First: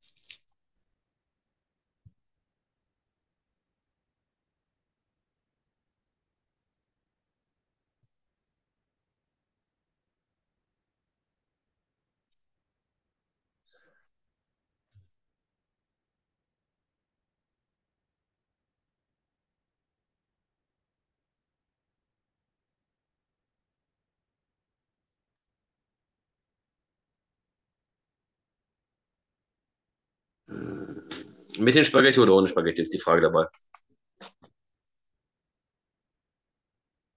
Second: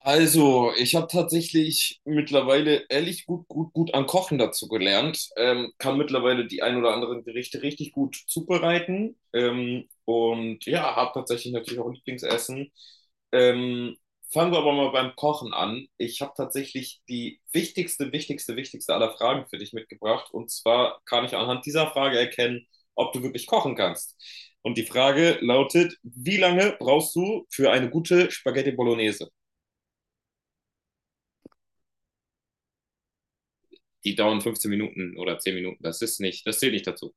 Also, ich habe tatsächlich mittlerweile ehrlich gut an Kochen dazu gelernt. Kann mittlerweile die ein oder anderen Gerichte richtig gut zubereiten. Und ja, habe tatsächlich natürlich auch Lieblingsessen. Ähm, Fangen wir aber mal beim Kochen an. Ich habe tatsächlich die wichtigste aller Fragen für dich mitgebracht. Und zwar kann ich anhand dieser Frage erkennen, ob du wirklich kochen kannst. Und die Frage lautet, wie lange brauchst du für eine gute Spaghetti Bolognese? Mit den Spaghetti oder ohne Spaghetti ist die Frage dabei. Die dauern 15 Minuten oder 10 Minuten. Das zählt nicht dazu.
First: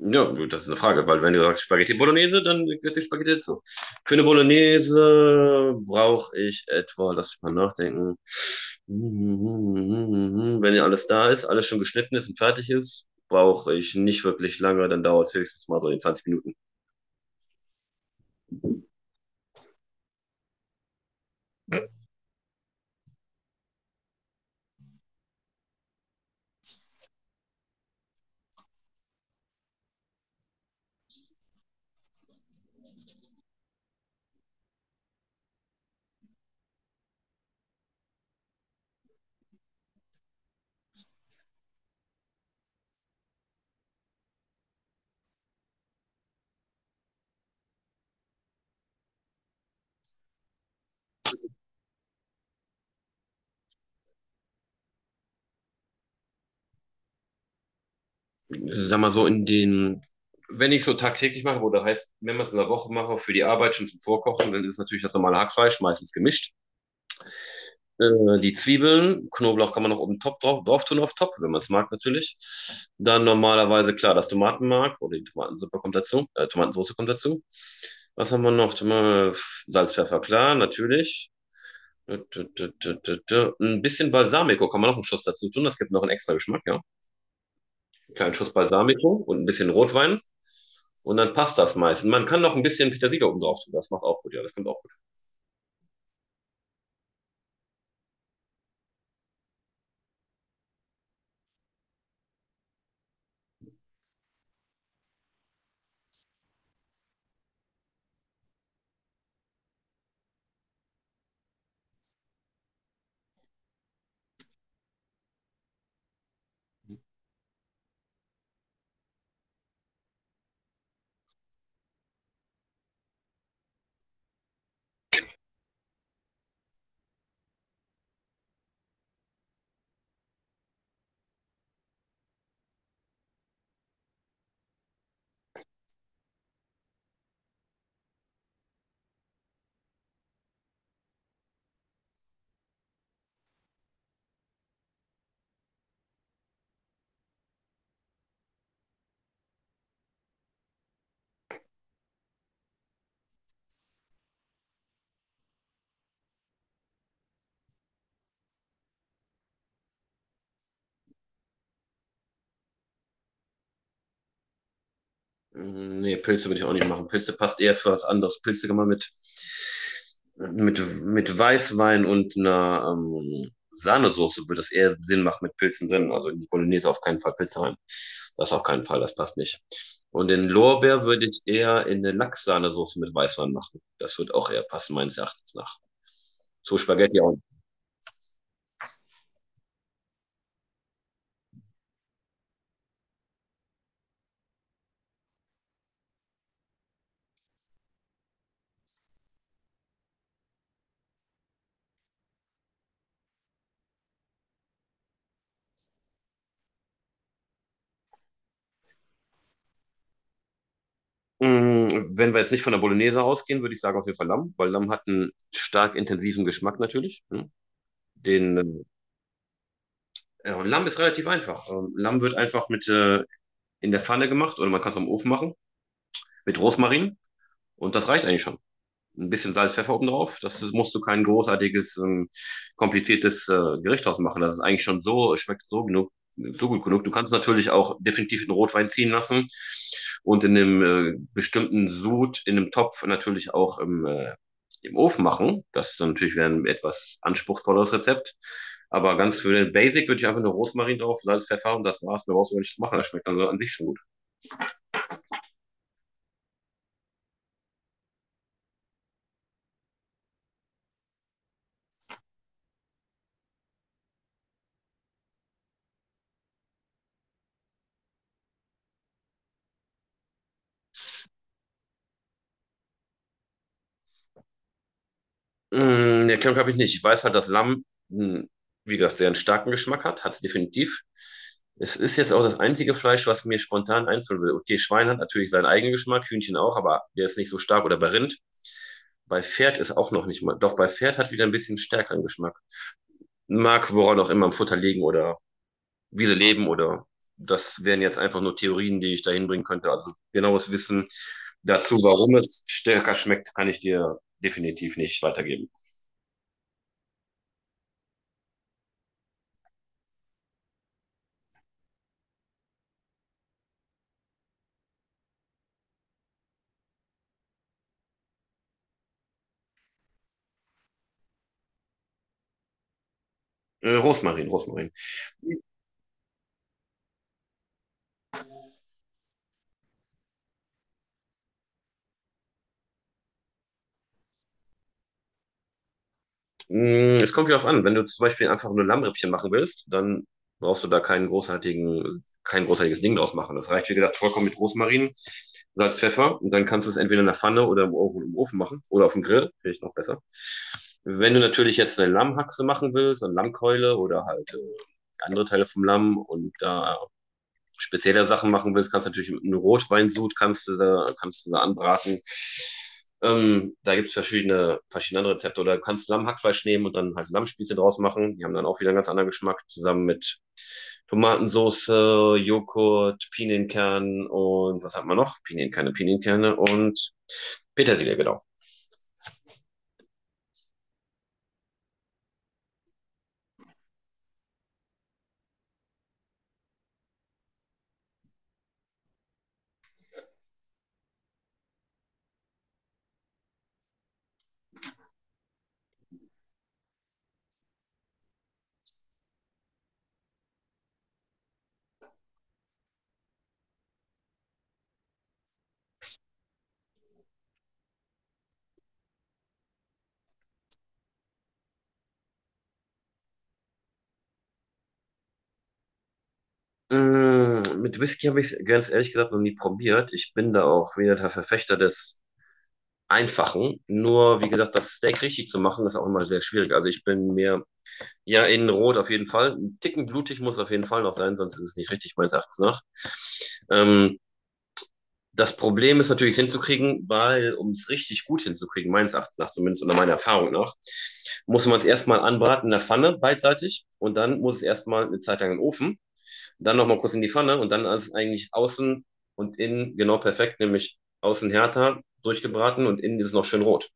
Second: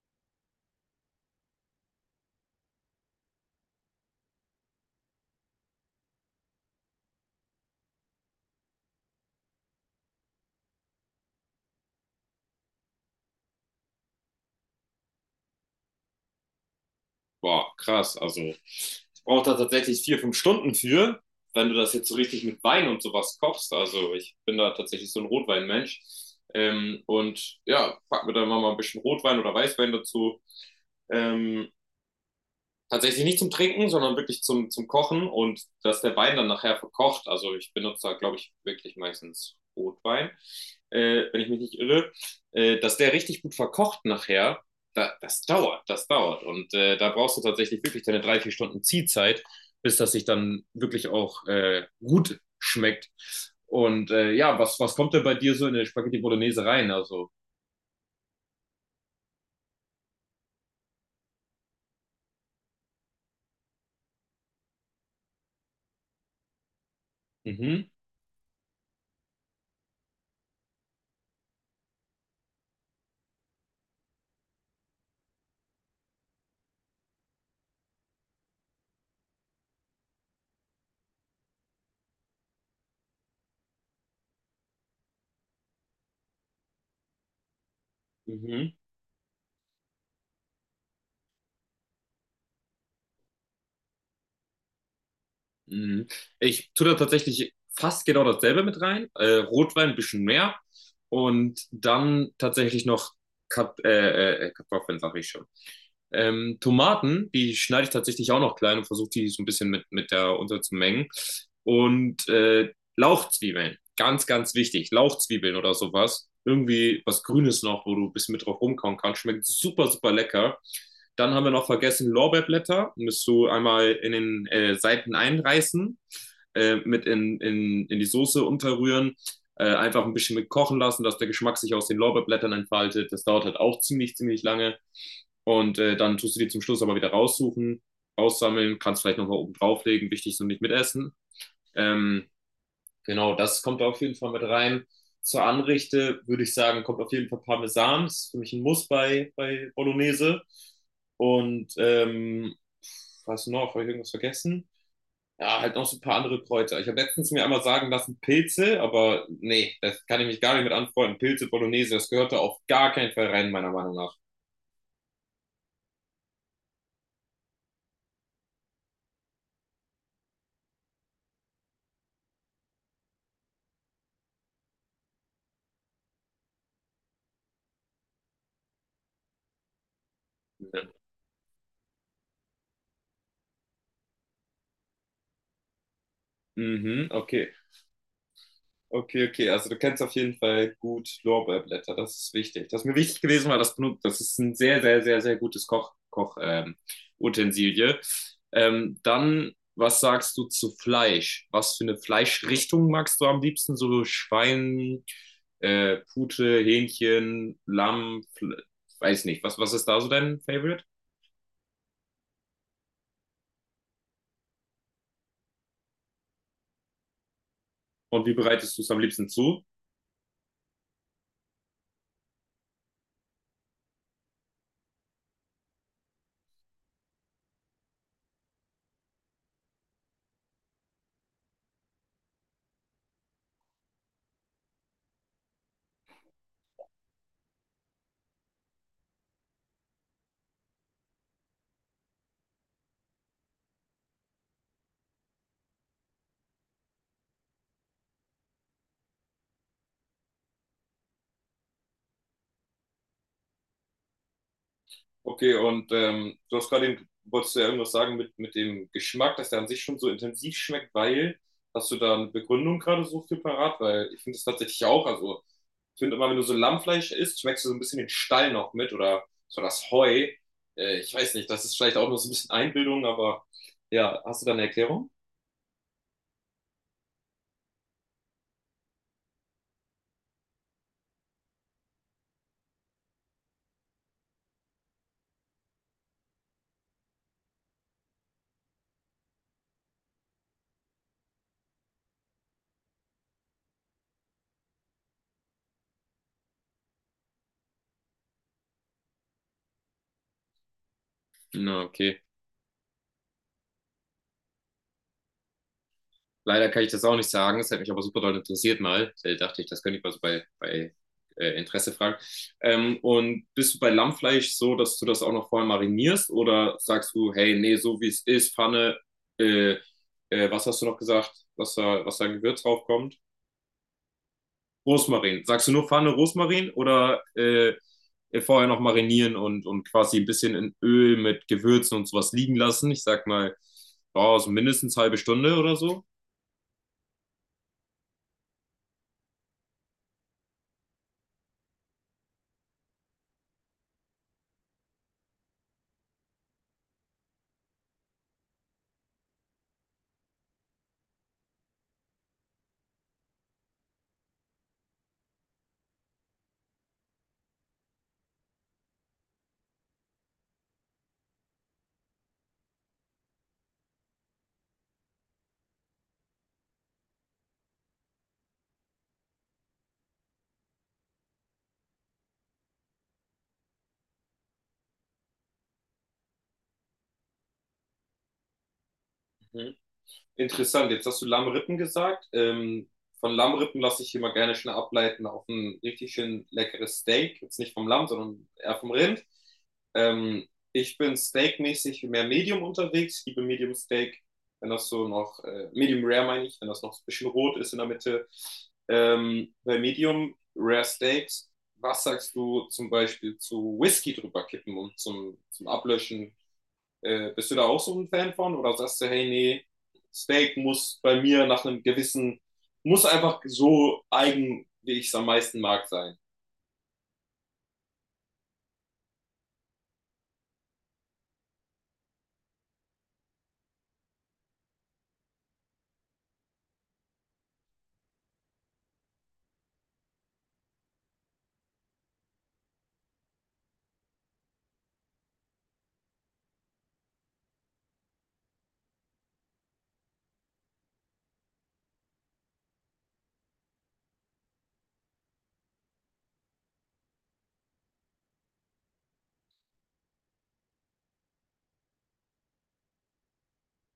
Ja, das ist eine Frage, weil wenn du sagst Spaghetti Bolognese, dann gehört die Spaghetti dazu. Für eine Bolognese brauche ich etwa, lass mich mal nachdenken, wenn ja alles da ist, alles schon geschnitten ist und fertig ist, brauche ich nicht wirklich lange, dann dauert es höchstens mal so in 20 Minuten. Boah, krass. Also, ich brauche da tatsächlich vier, fünf Stunden für, wenn du das jetzt so richtig mit Wein und sowas kochst. Also, ich bin da tatsächlich so ein Rotweinmensch. Und ja, pack mir dann mal ein bisschen Rotwein oder Weißwein dazu. Ähm, Tatsächlich nicht zum Trinken, sondern wirklich zum Kochen und dass der Wein dann nachher verkocht. Also ich benutze da, glaube ich, wirklich meistens Rotwein, wenn ich mich nicht irre, dass der richtig gut verkocht nachher. Das dauert, das dauert. Und da brauchst du tatsächlich wirklich deine drei, vier Stunden Ziehzeit, bis das sich dann wirklich auch gut schmeckt. Und ja, was kommt denn bei dir so in eine Spaghetti Bolognese rein? Also, Sag mal so in den, wenn ich es so tagtäglich mache, oder heißt, wenn man es in der Woche mache, für die Arbeit schon zum Vorkochen, dann ist es natürlich das normale Hackfleisch, meistens gemischt. mhm, Die Zwiebeln, Knoblauch kann man noch oben top drauf, drauf tun, auf top, wenn man es mag natürlich. Dann normalerweise, klar, das Tomatenmark oder die Tomatensuppe kommt dazu, Tomatensauce kommt dazu. Was haben wir noch? Toma- Salz, Pfeffer, klar, natürlich. Ein bisschen Balsamico kann man noch einen Schuss dazu tun, das gibt noch einen extra Geschmack, ja. Einen kleinen Schuss mhm. Balsamico und ein bisschen Rotwein und dann passt das meistens. Man kann noch ein bisschen Petersilie oben drauf tun, das macht auch gut, ja, das kommt auch. Mhm. Ich tue da tatsächlich fast genau dasselbe mit rein. Rotwein ein bisschen mehr und dann tatsächlich noch Kat Kartoffeln, sag ich schon. Tomaten, die schneide ich tatsächlich auch noch klein und versuche die so ein bisschen mit der unterzumengen. Und Lauchzwiebeln, ganz wichtig. Lauchzwiebeln oder sowas. Irgendwie was Grünes noch, wo du ein bisschen mit drauf rumkauen kannst. Schmeckt super lecker. Dann haben wir noch vergessen Lorbeerblätter. Müsst du einmal in den Seiten einreißen, mit in die Soße unterrühren, einfach ein bisschen mit kochen lassen, dass der Geschmack sich aus den Lorbeerblättern entfaltet. Das dauert halt auch ziemlich lange. Und dann tust du die zum Schluss aber wieder raussuchen, aussammeln, kannst vielleicht nochmal oben drauflegen. Wichtig ist nur nicht mitessen. Ähm, Genau, das kommt auf jeden Fall mit rein. Zur Anrichte würde ich sagen, kommt auf jeden Fall Parmesan. Ist für mich ein Muss bei Bolognese. Und was noch? Habe ich irgendwas vergessen? Ja, halt noch so ein paar andere Kräuter. Ich habe letztens mir einmal sagen lassen, Pilze, aber nee, das kann ich mich gar nicht mit anfreunden. Pilze, Bolognese, das gehört da auf gar keinen Fall rein, meiner Meinung nach. Mm, nee, Pilze würde ich auch nicht machen. Pilze passt eher für was anderes. Pilze kann man mit Weißwein und einer Sahnesoße würde es eher Sinn machen mit Pilzen drin. Also in die Bolognese auf keinen Fall Pilze rein. Das auf keinen Fall, das passt nicht. Und den Lorbeer würde ich eher in eine Lachssahnesoße mit Weißwein machen. Das wird auch eher passen, meines Erachtens nach. So Mhm, Spaghetti auch. okay. Okay, okay, also du kennst auf jeden Fall gut Lorbeerblätter, das ist wichtig. Das ist mir wichtig gewesen, weil das benutzt, das ist ein sehr gutes Koch Utensilie. Dann, was sagst du zu Fleisch? Was für eine Fleischrichtung magst du am liebsten? So Schwein, Pute, Hähnchen, Lamm, weiß nicht. Was ist da so dein Favorite? Mm, wenn wir jetzt nicht von der Bolognese ausgehen, würde ich sagen auf jeden Fall Lamm, weil Lamm hat einen stark intensiven Geschmack natürlich, ne? Und wie Den, bereitest du es am liebsten zu? ja, und Lamm ist relativ einfach. Lamm wird einfach mit in der Pfanne gemacht oder man kann es am Ofen machen, mit Rosmarin und das reicht eigentlich schon, ein bisschen Salz, Pfeffer oben drauf. Das musst du kein großartiges, kompliziertes Gericht draus machen. Das ist eigentlich schon so, schmeckt so genug, so gut genug. Du kannst es natürlich auch definitiv in Rotwein ziehen lassen und in einem bestimmten Sud, in einem Topf natürlich auch im Ofen machen. Das ist dann natürlich wieder ein etwas anspruchsvolleres Rezept. Aber ganz für den Basic würde ich einfach nur Rosmarin drauf, Salz, Pfeffer und das war's. Mehr brauchst du gar nicht machen. Das schmeckt dann so an sich schon gut. Okay, und du hast gerade, wolltest du ja irgendwas sagen mit dem Geschmack, dass der an sich schon so intensiv schmeckt, weil, hast du da eine Begründung gerade so für parat? Weil ich finde das tatsächlich auch, also ich finde immer, wenn du so Lammfleisch isst, schmeckst du so ein bisschen den Stall noch mit oder so das Heu. Ich weiß nicht, das ist vielleicht auch nur so ein bisschen Einbildung, aber ja, hast du da eine Erklärung? Mm, nee, Klemmung habe ich nicht. Ich weiß halt, dass Lamm, mm, wie gesagt, sehr einen starken Geschmack hat. Hat es definitiv. Es ist jetzt auch das einzige Fleisch, was mir spontan einfallen will. Okay, Schwein hat natürlich seinen eigenen Geschmack, Hühnchen auch, aber der ist nicht so stark. Oder bei Rind. Bei Pferd ist auch noch nicht mal. Doch bei Pferd hat wieder ein bisschen stärkeren Geschmack. Mag woran auch immer im Futter liegen oder wie sie leben oder das wären jetzt einfach nur Theorien, die ich da hinbringen könnte. Also genaues Wissen Na, dazu, okay. warum es stärker schmeckt, kann ich dir definitiv nicht weitergeben. Leider kann ich das auch nicht sagen. Es hat mich aber super doll interessiert mal. Da dachte ich, das könnte ich mal so bei Interesse fragen. Und bist du bei Lammfleisch so, dass du das auch noch vorher marinierst oder sagst du, hey, nee, so wie es ist, Pfanne, äh, was hast du noch gesagt, was da ein Gewürz draufkommt? Rosmarin, Rosmarin. Rosmarin. Sagst du nur Pfanne Rosmarin oder vorher noch marinieren und quasi ein bisschen in Öl mit Gewürzen und sowas liegen lassen? Ich sag mal, oh, so mindestens eine halbe Stunde oder so. Mm, es kommt wieder auf an, wenn du zum Beispiel einfach nur Lammrippchen machen willst, dann brauchst du da keinen großartigen, kein großartiges Ding draus machen. Das reicht, wie gesagt, vollkommen mit Rosmarin, Salz, Pfeffer und dann kannst du es entweder in der Pfanne oder im Ofen machen oder auf dem Grill, finde ich noch besser. Wenn du natürlich jetzt eine Lammhaxe machen willst, eine Lammkeule oder halt andere Teile vom Lamm und da spezielle Sachen machen willst, kannst du natürlich einen Rotweinsud kannst du anbraten. Da gibt es verschiedene andere Rezepte. Oder du kannst Lammhackfleisch nehmen und dann halt Lammspieße draus machen. Die haben dann auch wieder einen ganz anderen Geschmack, zusammen mit Tomatensauce, Joghurt, Pinienkern und was hat man noch? Pinienkerne und Petersilie, genau. Interessant, jetzt hast du Lammrippen gesagt. Von Lammrippen lasse ich immer gerne schnell ableiten auf ein richtig schön leckeres Steak. Jetzt nicht vom Lamm, sondern eher vom Rind. Ähm, Ich bin steakmäßig mehr Medium unterwegs. Ich liebe Medium Steak, wenn das so noch, Medium Rare meine ich, wenn das noch so ein bisschen rot ist in der Mitte. Bei Medium Rare Steaks, was sagst du zum Beispiel zu Whisky drüber kippen und zum Ablöschen bist du da auch so ein Fan von oder sagst du, hey, nee, Steak muss bei mir nach einem gewissen, muss einfach so eigen, wie ich es am meisten mag, sein? Mit Whisky habe ich es ganz ehrlich gesagt noch nie probiert. Ich bin da auch wieder der Verfechter des Einfachen. Nur, wie gesagt, das Steak richtig zu machen, ist auch immer sehr schwierig. Also ich bin mir, ja, in Rot auf jeden Fall. Ein Ticken blutig muss auf jeden Fall noch sein, sonst ist es nicht richtig, meines Erachtens nach. Ähm, Das Problem ist natürlich, es hinzukriegen, weil, um es richtig gut hinzukriegen, meines Erachtens nach zumindest oder meiner Erfahrung nach, muss man es erstmal anbraten in der Pfanne beidseitig und dann muss es erstmal eine Zeit lang in den Ofen. Dann nochmal kurz in die Pfanne und dann ist eigentlich außen und innen genau perfekt, nämlich außen härter durchgebraten und innen ist es noch schön rot.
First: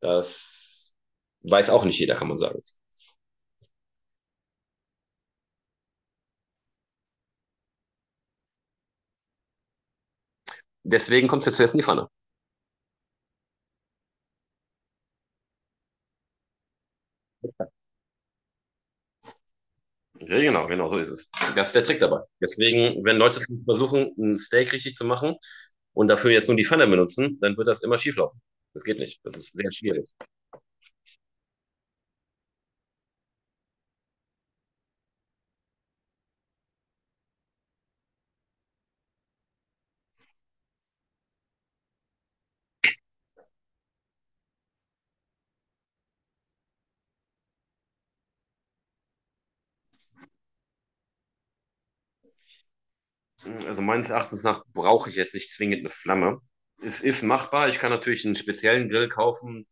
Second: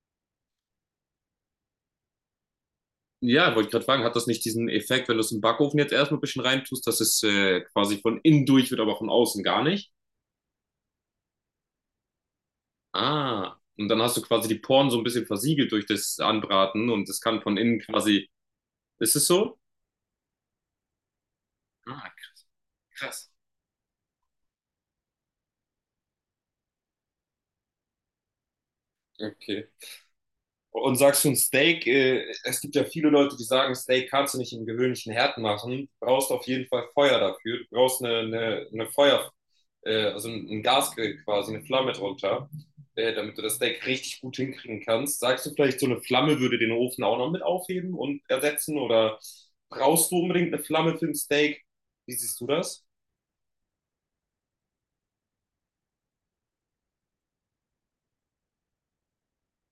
Das weiß auch nicht jeder, kann man sagen. Ja, wollte ich gerade fragen, hat das nicht diesen Effekt, wenn du es im Backofen jetzt erstmal ein bisschen reintust, dass es quasi von innen durch wird, aber von außen gar nicht? Deswegen kommt es jetzt zuerst in die Pfanne. Ah, und dann hast du quasi die Poren so ein bisschen versiegelt durch das Anbraten und es kann von innen quasi. Ist es so? Ja, genau, genau, so ist es. Das ist der Trick Ah, dabei. krass. Deswegen, wenn Krass. Leute versuchen, ein Steak richtig zu machen und dafür jetzt nur die Pfanne benutzen, dann wird das immer schieflaufen. Das geht nicht. Das ist Okay. sehr schwierig. Und sagst du ein Steak, es gibt ja viele Leute, die sagen, Steak kannst du nicht im gewöhnlichen Herd machen, du brauchst auf jeden Fall Feuer dafür, du brauchst eine Feuer, also ein Gasgrill quasi, eine Flamme drunter, damit du das Steak richtig gut hinkriegen kannst. Sagst du vielleicht, so eine Flamme würde den Ofen auch noch mit aufheben und ersetzen oder brauchst du unbedingt eine Flamme für ein Steak? Wie siehst du das? Also meines Erachtens nach brauche ich jetzt nicht zwingend eine Flamme. Es ist machbar. Ich kann natürlich einen speziellen Grill kaufen.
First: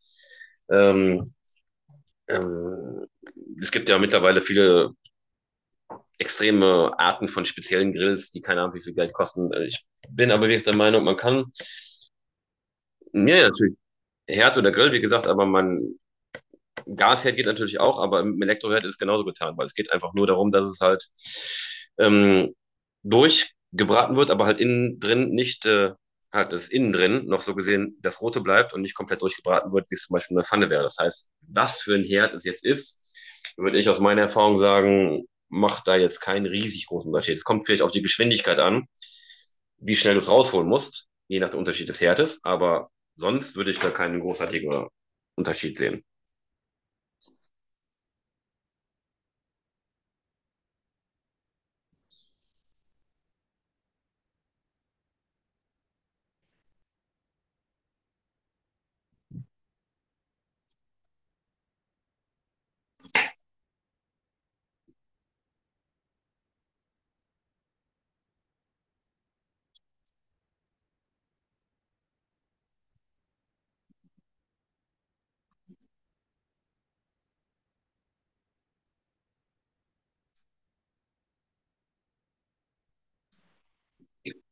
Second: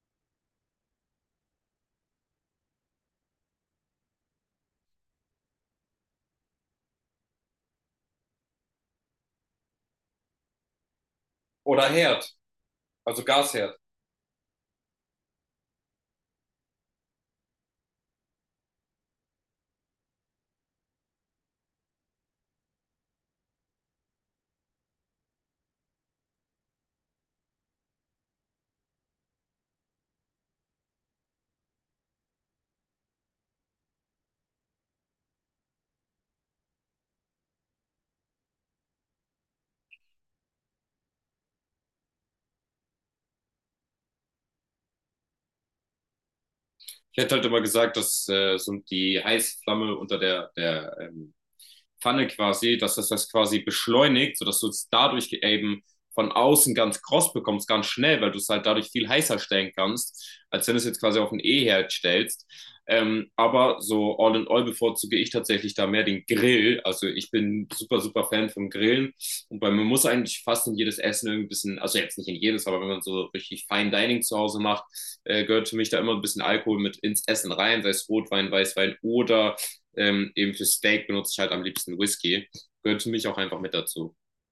Ähm, ähm, Es gibt ja mittlerweile viele extreme Arten von speziellen Grills, die keine Ahnung, wie viel Geld kosten. Ich bin aber wirklich der Meinung, man kann, Oder Herd, also ja, ja, natürlich, Gasherd. Herd oder Grill, wie gesagt, aber man Gasherd geht natürlich auch, aber im Elektroherd ist es genauso getan, weil es geht einfach nur darum, dass es halt ähm, durchgebraten wird, aber halt innen drin nicht, halt das innen drin noch so gesehen das Rote bleibt und nicht komplett durchgebraten wird, wie es zum Beispiel in der Pfanne wäre. Das heißt, was für ein Herd es jetzt ist, würde ich aus meiner Erfahrung sagen, macht da jetzt keinen riesig großen Unterschied. Es kommt vielleicht auf die Geschwindigkeit an, wie schnell du es rausholen musst, je nach dem Unterschied des Herdes, aber sonst würde ich da keinen großartigen Unterschied sehen. Ich hätte halt immer gesagt, dass so die Heißflamme unter der Pfanne quasi, dass das quasi beschleunigt, sodass du es dadurch eben von außen ganz kross bekommst, ganz schnell, weil du es halt dadurch viel heißer stellen kannst, als wenn du es jetzt quasi auf ein E-Herd stellst. Aber so all in all bevorzuge ich tatsächlich da mehr den Grill. Also ich bin super Fan vom Grillen. Und bei mir muss eigentlich fast in jedes Essen irgendwie ein bisschen, also jetzt nicht in jedes, aber wenn man so richtig Fine Dining zu Hause macht, gehört für mich da immer ein bisschen Alkohol mit ins Essen rein, sei es Rotwein, Weißwein oder eben für Steak benutze ich halt am liebsten Whisky. Gehört für mich auch einfach mit dazu.